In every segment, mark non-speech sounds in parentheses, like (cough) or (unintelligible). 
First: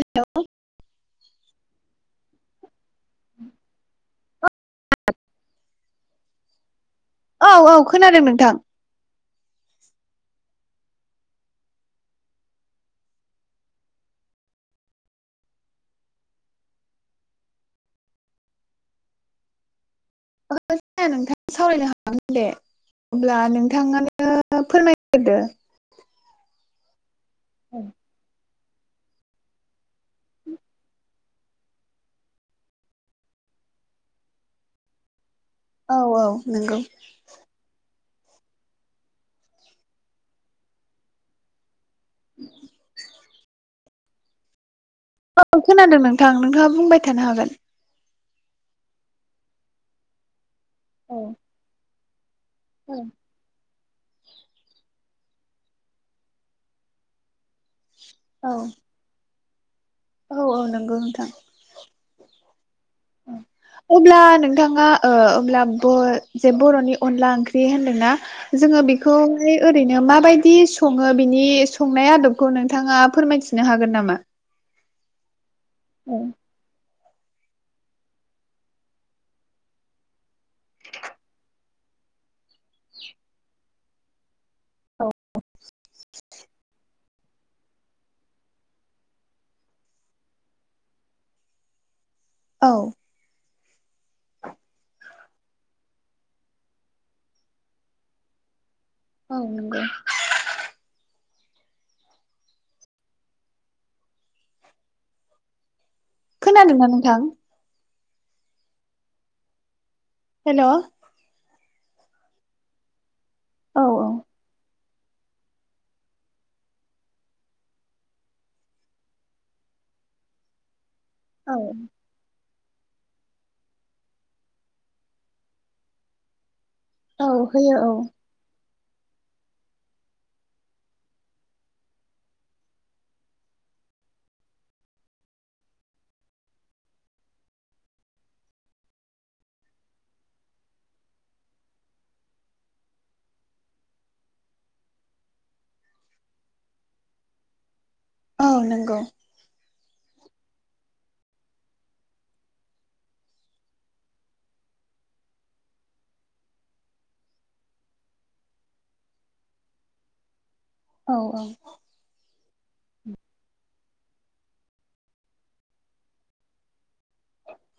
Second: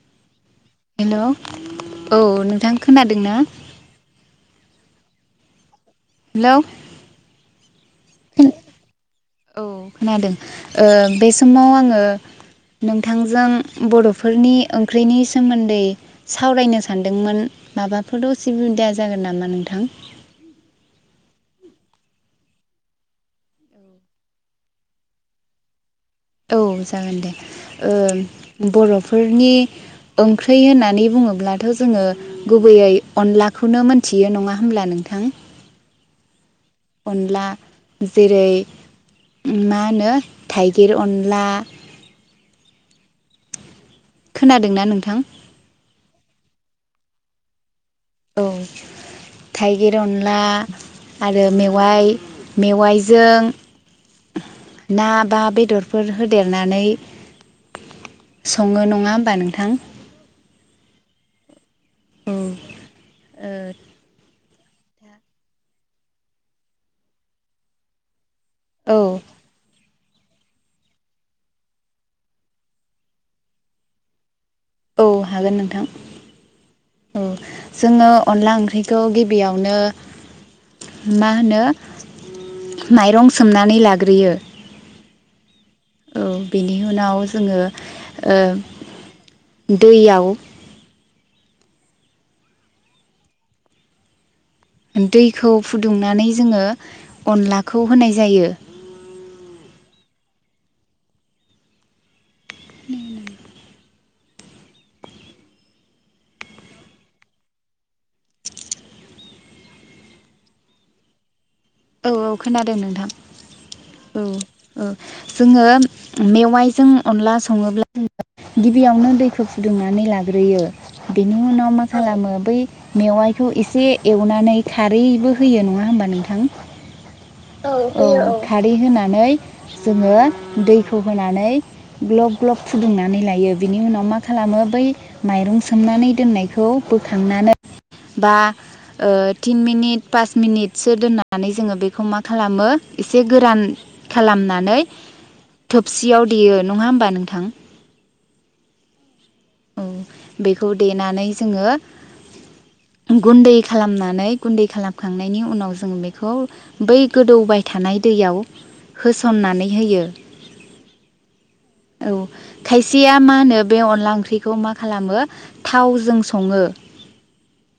हेल' hello औ नोंथां खोनादों ना? औ हेल' औ औ खोनादों नोंथां। औ खोनादों ओ बे समाव आङो नोंथांजों बर'फोरनि ओंख्रिनि सोमोन्दै सावरायनो सानदोंमोन माबाफोर असुबिदा जागोन नामा नोंथां? (unintelligible) सावरायनो हागोन दे अब्ला नोंथाङानो फोरमायग्रोदो औ जागोन दे ओ बर'फोरनि ओंख्रै होननानै बुङोब्लाथ' जोङो गुबैयै अनलाखौनो मोनथियो नङा होमब्ला नोंथां औ औ नोंगौ। अनला जेरै ओ मा होनो थाइगिर अनला (inaudible) खोनादोंना नोंथां? औ खोनादों नोंथां नोंथाङा बुंबाय थानो हागोन। औ थाइगिर अनला औ आरो मेवाय मेवाइजों ना बा बेदरफोर होदेरनानै सङो नङा होमबा नोंथां। औ - औ नोंगौ नोंथां। औ ओ अब्ला नोंथाङा ओ अब्ला बो जे बर'नि अनला ओंख्रि होनदोंना? जोङो औ बेखौहाय जे ओरैनो नो माबायदि सङो बिनि संनाय आदबखौ नोंथाङा फोरमायथिनो हागोन नामा? औ हागोन नोंथां। औ जोङो अनला ओंख्रिखौ गिबियावनो मा ओम होनो माइरं सोमनानै लाग्रोयो। औ औ बेनि उनाव जोङो ओ दैयाव औ। दैखौ फुदुंनानै जोङो अनलाखौ होनाय जायो। औ नोंगो। (unintelligible) खोनादों ना नोंथां? हेल'। औ - औ खोनादों नोंथां औ। ओ जोङो मेवाइजों अनला सङोब्ला (unintelligible) गिबियावनो दैखो फुदुंनानै लाग्रोयो। औ मेवाइखौ इसे एवनानै खारैबो होयो नङा होमबा नोंथां? औ-औ होयो ओ खारै होनानै जोङो दैखौ होनानै ग्लब-ग्लब फुदुंनानै लायो बिनि उनाव मा खालामो बै माइरं सोमनानै दोननायखौ बोखांनानै बा ओ थिन मिनिट पास मिनिटसो दोननानै जोङो बेखौ मा खालामो इसे गोरान खालामनानै थोबसियाव देयो नङा होमबा नोंथां? औ नोंगौ। औ बेखौ देनानै जोङो गुन्दै खालामनानै गुन्दै खालामखांनायनि उनाव जों बेखौ बै गोदौबाय थानाय दैयाव होस'ननानै होयो। औ - औ। औ खायसेया मा होनो बे अनला ओंख्रि खौ मा खालामो थावजों सङो।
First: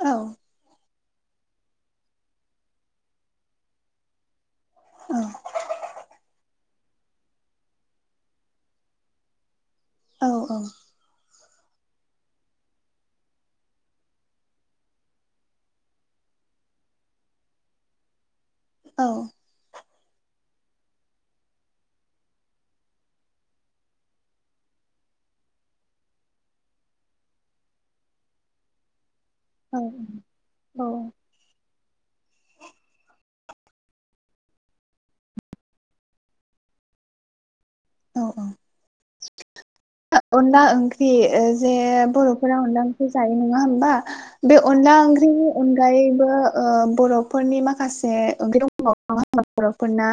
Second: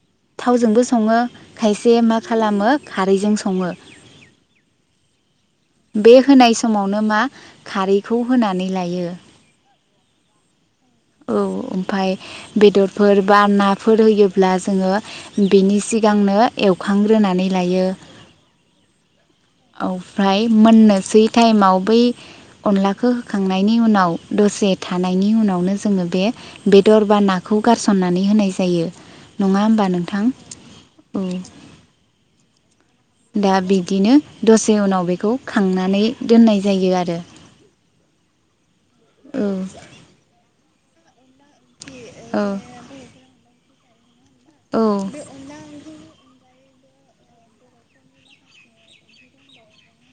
औ। थावजोंबो सङो खायसे मा खालामो खारैजों सङो। औ। बे होनाय समावनो मा खारैखौ होनानै लायो। औ - औ। औ ओमफाय बेदरफोर बा नाफोर होयोब्ला जोङो बिनि सिगांनो एवखांग्रोनानै लायो। औ। औफ्राय मोननोसै टाइमाव बै अनलाखौ होखांनायनि उनाव दसे थानायनि उनावनो जोङो बे बेदर बा नाखौ गारसननानै होनाय जायो। नङा औ होमबा नोंथां औ। दा बिदिनो दसे उनाव बेखौ खांनानै दोननाय जायो आरो। औ औ। औ। अनला ओंख्रि जे औ बर'फोरा अनला ओंख्रि जायो नङा होमबा बे अनला औ ओंख्रिनि अनगायैबो ओ बर'फोरनि माखासे ओंख्रि दंबावो (unintelligible) बर'फोरना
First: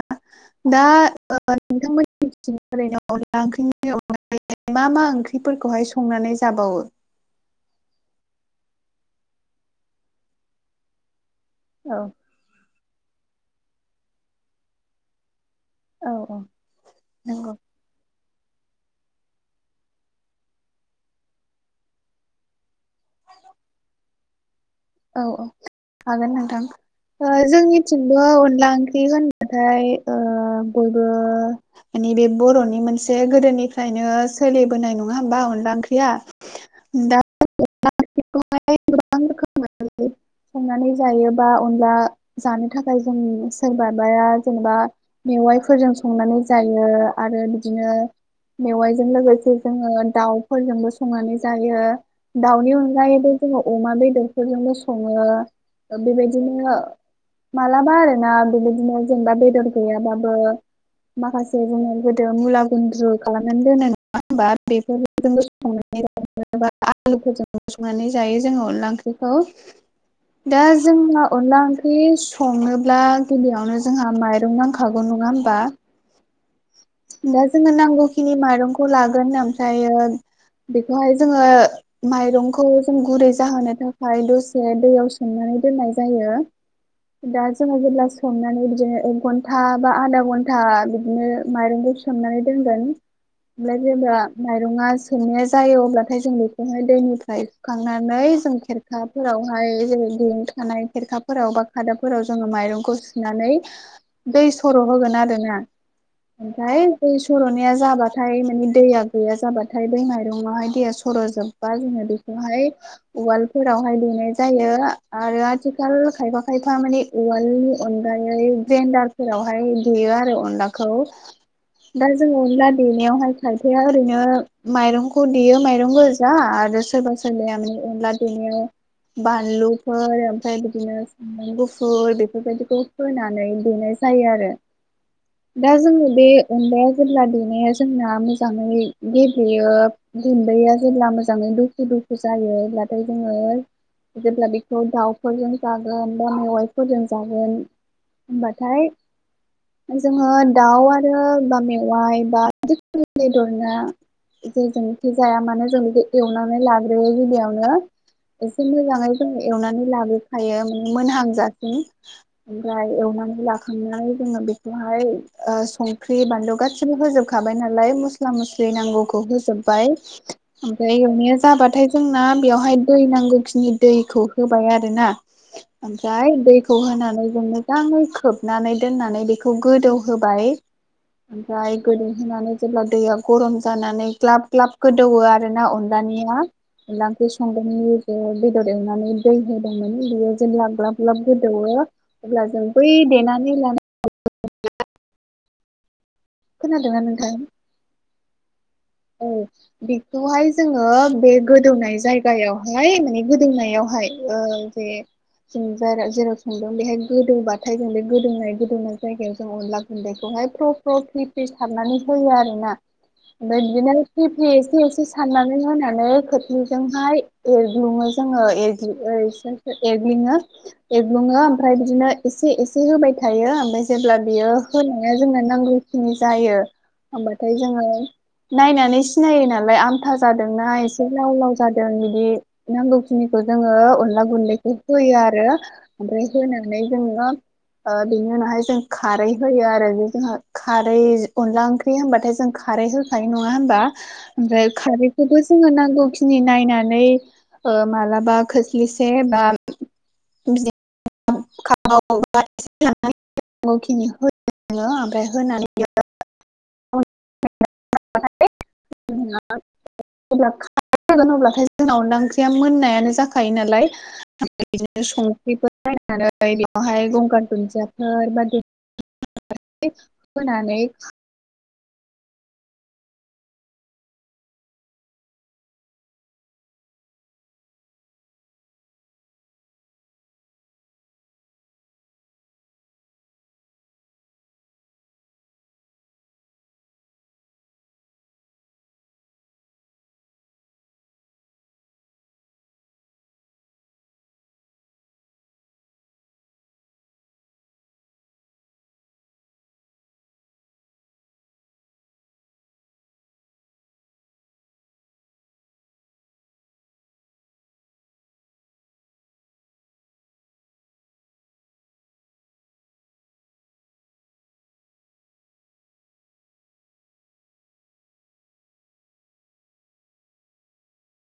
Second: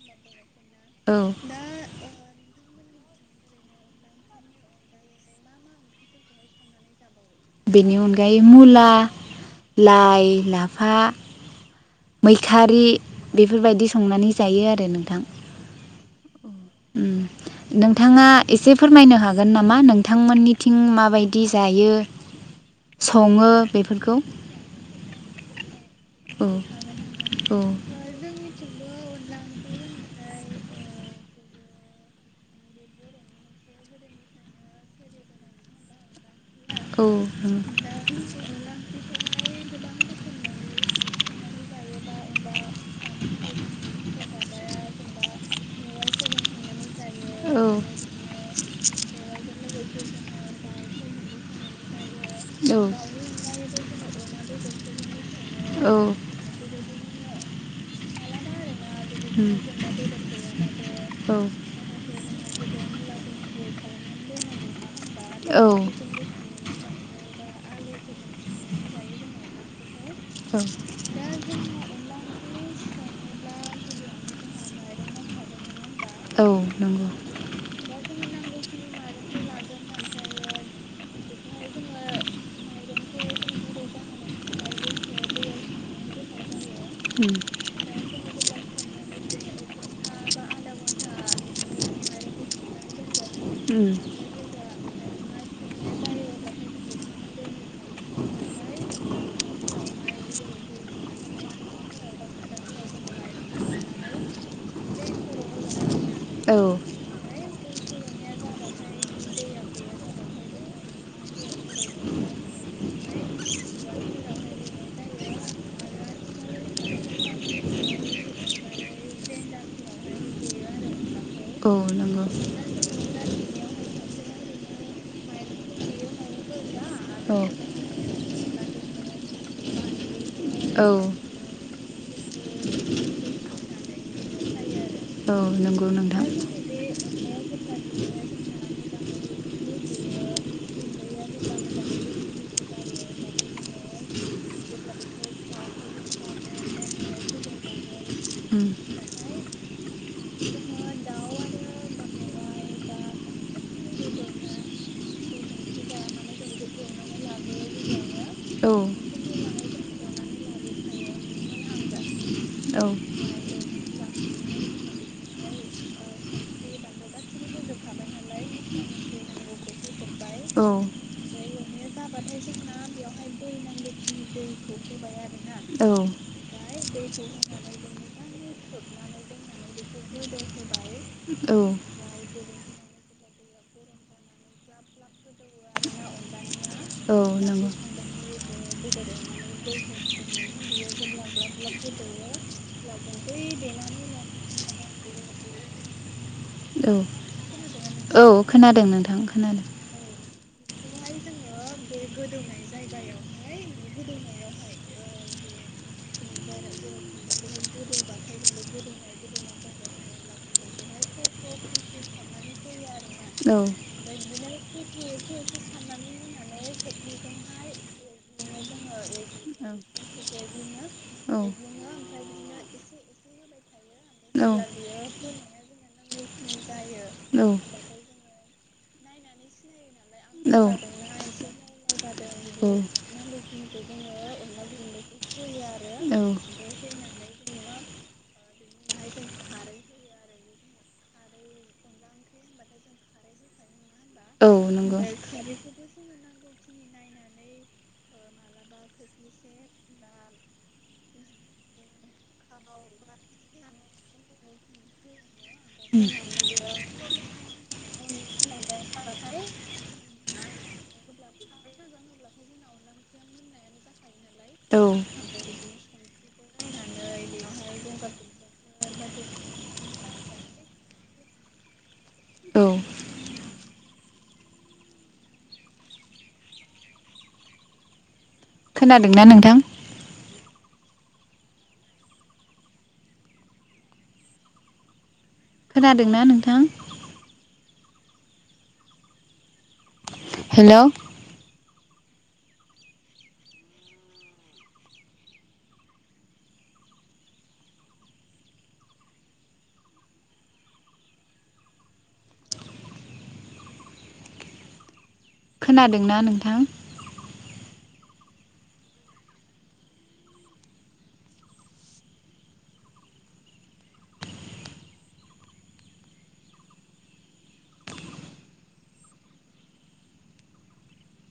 दा औ ओ नोंथांमोननिथिं ओरैनो अनला ओंख्रिनि अन मा मा ओंख्रिफोरखौहाय संनानै जाबावो? बेनि अनगायै मुला, लाइ, लाफा औ मैखारि बेफोरबायदि संनानै जायो आरो नोंथां। औ औ नंगौ उम नोंथाङा एसे फोरमायनो हागोन नामा नोंथांमोननिथिं माबायदि जायो? सङो बेफोरखौ। औ औ हागोन औ नोंथां ओ औ जोंनिथिं थिंबो अनला ओंख्रि होनबाथाय ओ बयबो मानि बे बर'नि मोनसे गोदोनिफ्रायनो सोलिबोनाय नङा होमबा अनला ओंख्रिया औ दा बेखौ (unintelligible) गोबां रोखोम (unintelligible) संनानै जायोबा अनला जानो थाखाय जों सोरबाबाया जेनेबा मेवाइफोरजों संनानै जायो आरो औ बिदिनो मेवाइजों लोगोसे जोङो दाउफोरजोंबो संनानै जायो। दाउनि अनगायैबो जोङो अमा बेदरफोरजोंबो सङो बेबायदि बिदिनो मालाबा आरो ना बिबायदिनो जोंबा उम बेदर गैयाबाबो औ माखासे जोङो गोदो मुला गुन्द्रु खालामनानै दोनो (unintelligible) औ (unintelligible) जबा आलुफोरजों संनानै जायो जोङो अनला ओंख्रिखौ दा औ जोंहा अनला ओंख्रि संनोब्ला गिबियावनो जोंहा माइरं नांखागौ नङा होमबा औ नंगौ। दा जोङो नांगौखिनि माइरंखौ लागोन ओमफ्रायो बेखौहाय जोङो माइरंखौ जों गुरै जाहोनो थाखाय ओमफ्राय दसे दैयाव सोमनानै दोननाय जायो उम दा जोंहा जेब्ला संनानै बिदिनो एक घन्टा बा आधा घन्टा बिदिनो माइरंखौ सोमनानै दोनगोन ओमफ्राय उम जेब्ला माइरङा सोमनाया जायो अब्लाथाय जों बेखौहाय दैनिफ्राय सुखांनानै जों खेर खाफोरावहाय जोङो दोन खानाय फेरखाफोराव बा खादाफोराव जोङो माइरंखौ सुनानै दै सर' होगोन आरो ना औ ओमफ्राय दै सर'नाया जाबाथाय मानिे दैया गैया जाबाथाय बै माइरंआहाय गेस फोरा जोब्बा जोङो बेखौहाय उवाल फोरावहाय देनाय जायो आरो आथिखाल खायफा खायफा माने उवालनि अनगायै ग्रेन्दार फोरावहाय देयो आरो अनलाखौ औ दा नंगौ जोंङ अनला देनायावहाय खायफाया ओरैनो माइरंखौ देयो माइरं गोजा आरो सोरबा औ सोरबाया माने अनला देनायाव बानलुफोर ओमफ्राय औ बिदिनो सामब्राम गुफुर फुल बेफोरबायदिखौ फोनानै देनाय जायो आरो औ दा नंगौ जोङो बे नोंथां अनलाया जेब्ला देनाया जोंना मोजाङै गेब्लेयो दुन्दैया जेब्ला मोजाङै दुखु दुखु जायो अब्लाथाय जोङो जेब्ला बेखौ दाउफोरजों जागोन बा मेवाइफोरजों जागोन उम होमबाथाय जोङो दाउ आरो बा मेवाइ बा जेखुनु बेदर ना जेजोंनोखि जाया मानो जोंदि एवनानै लाग्रोयो गिबियावनो एसे औ मोजाङै जों एवनानै लाबोखायो माने मोनहांजासिम औ ओमफ्राय एवनानै लाखांनाय जोङो बेखौहाय ओ संख्रि बानलु गासै गासिबो होजोबखाबाय नालाय मस्ला मस्लि नांगौखौ होजोबबाय ओमफ्राय औ एवनाया जाबाथाय जोंना बेवहाय दै नांगौखिनि दैखौ होबाय आरोना ओमफ्राय दैखौ होनानै जों मोजां खोबनानै दोननानै बेखौ गोदौहोबाय औ ओमफ्राय गोदौहोनानै जेब्ला दैया गरम जानानै ग्लाब ग्लाब गोदौवो आरो ना अनलानिया अनला औ ओंख्रि सं जों नंगौ बेदर एवनानै दै होदोंमोन बेयो जेब्ला ग्लाब ग्लाब गोदौवो अब्ला जों बै देनानै लानाय मस्ला मस्लिखौ खोनादों औ ना नोंथां औ खोनादों नोंथां औ खोनादों बेखौहाय जोङो बे गोदौनाय जायगायावहाय माने गोदौनायावहाय ओ जे जों जाराव जेराव संदों बेहाय गोदौबाथाय जों बे गोदौनाय गोदौनाय जायगायाव जों अनला गुन्दैखौहाय फ्रि फ्रि फ्रि फ्रि सारनानै होयो आरो ना औ फ्राय बिदिनो फ्रि फ्रि एसे एसे साननानै होनानै खोरस्लिजोंहाय एरग्लुङो जोङो एर ओं औ एसे एगलिङो औ एग्लुङो ओमफ्राय बिदिनो एसे एसे होबाय थायो ओमफ्राय जेब्ला बियो होनाया जोंनो नांगौ खिनि जायो होमबाथाय जोङो नायनानै सिनायो नालाय आमथा औ जादोंना एसे लाव लाव जादों बिदि नांगौखिनिखौ जोङो अनला गुन्दैखौ होयो आरो औ ओमफ्राय होनानै जोङो ओ बेनि उनावहाय जों खारै होयो आरो जोंहा खारै अनला ओंख्रि होनबाथाय जों खारै हो खारै नङा होनबा औ ओमफ्राय नंगौ खारैखौबो जोङो नांगौ खि खिनि नायनानै ओ मालाबा खोस्लिसे बा बि खाव लाब से होना नै बिदिनो नांगौखिनि होनानै आमफ्राय होनानैनो ओम ओम फाय जोंना जेब्ला खारै होगोन अब्लाथाय जोंना अनला ओंख्रिया मोननायानो जाखायो नालाय औ बिदिनो संख्रिफोर नायनानै बेवहाय गंगार दुन्दियाफोर बा खोनाया होनानै औ खोनादोंना नोंथां खोनादोंना नोंथां हेलौ खोनादोंना नोंथां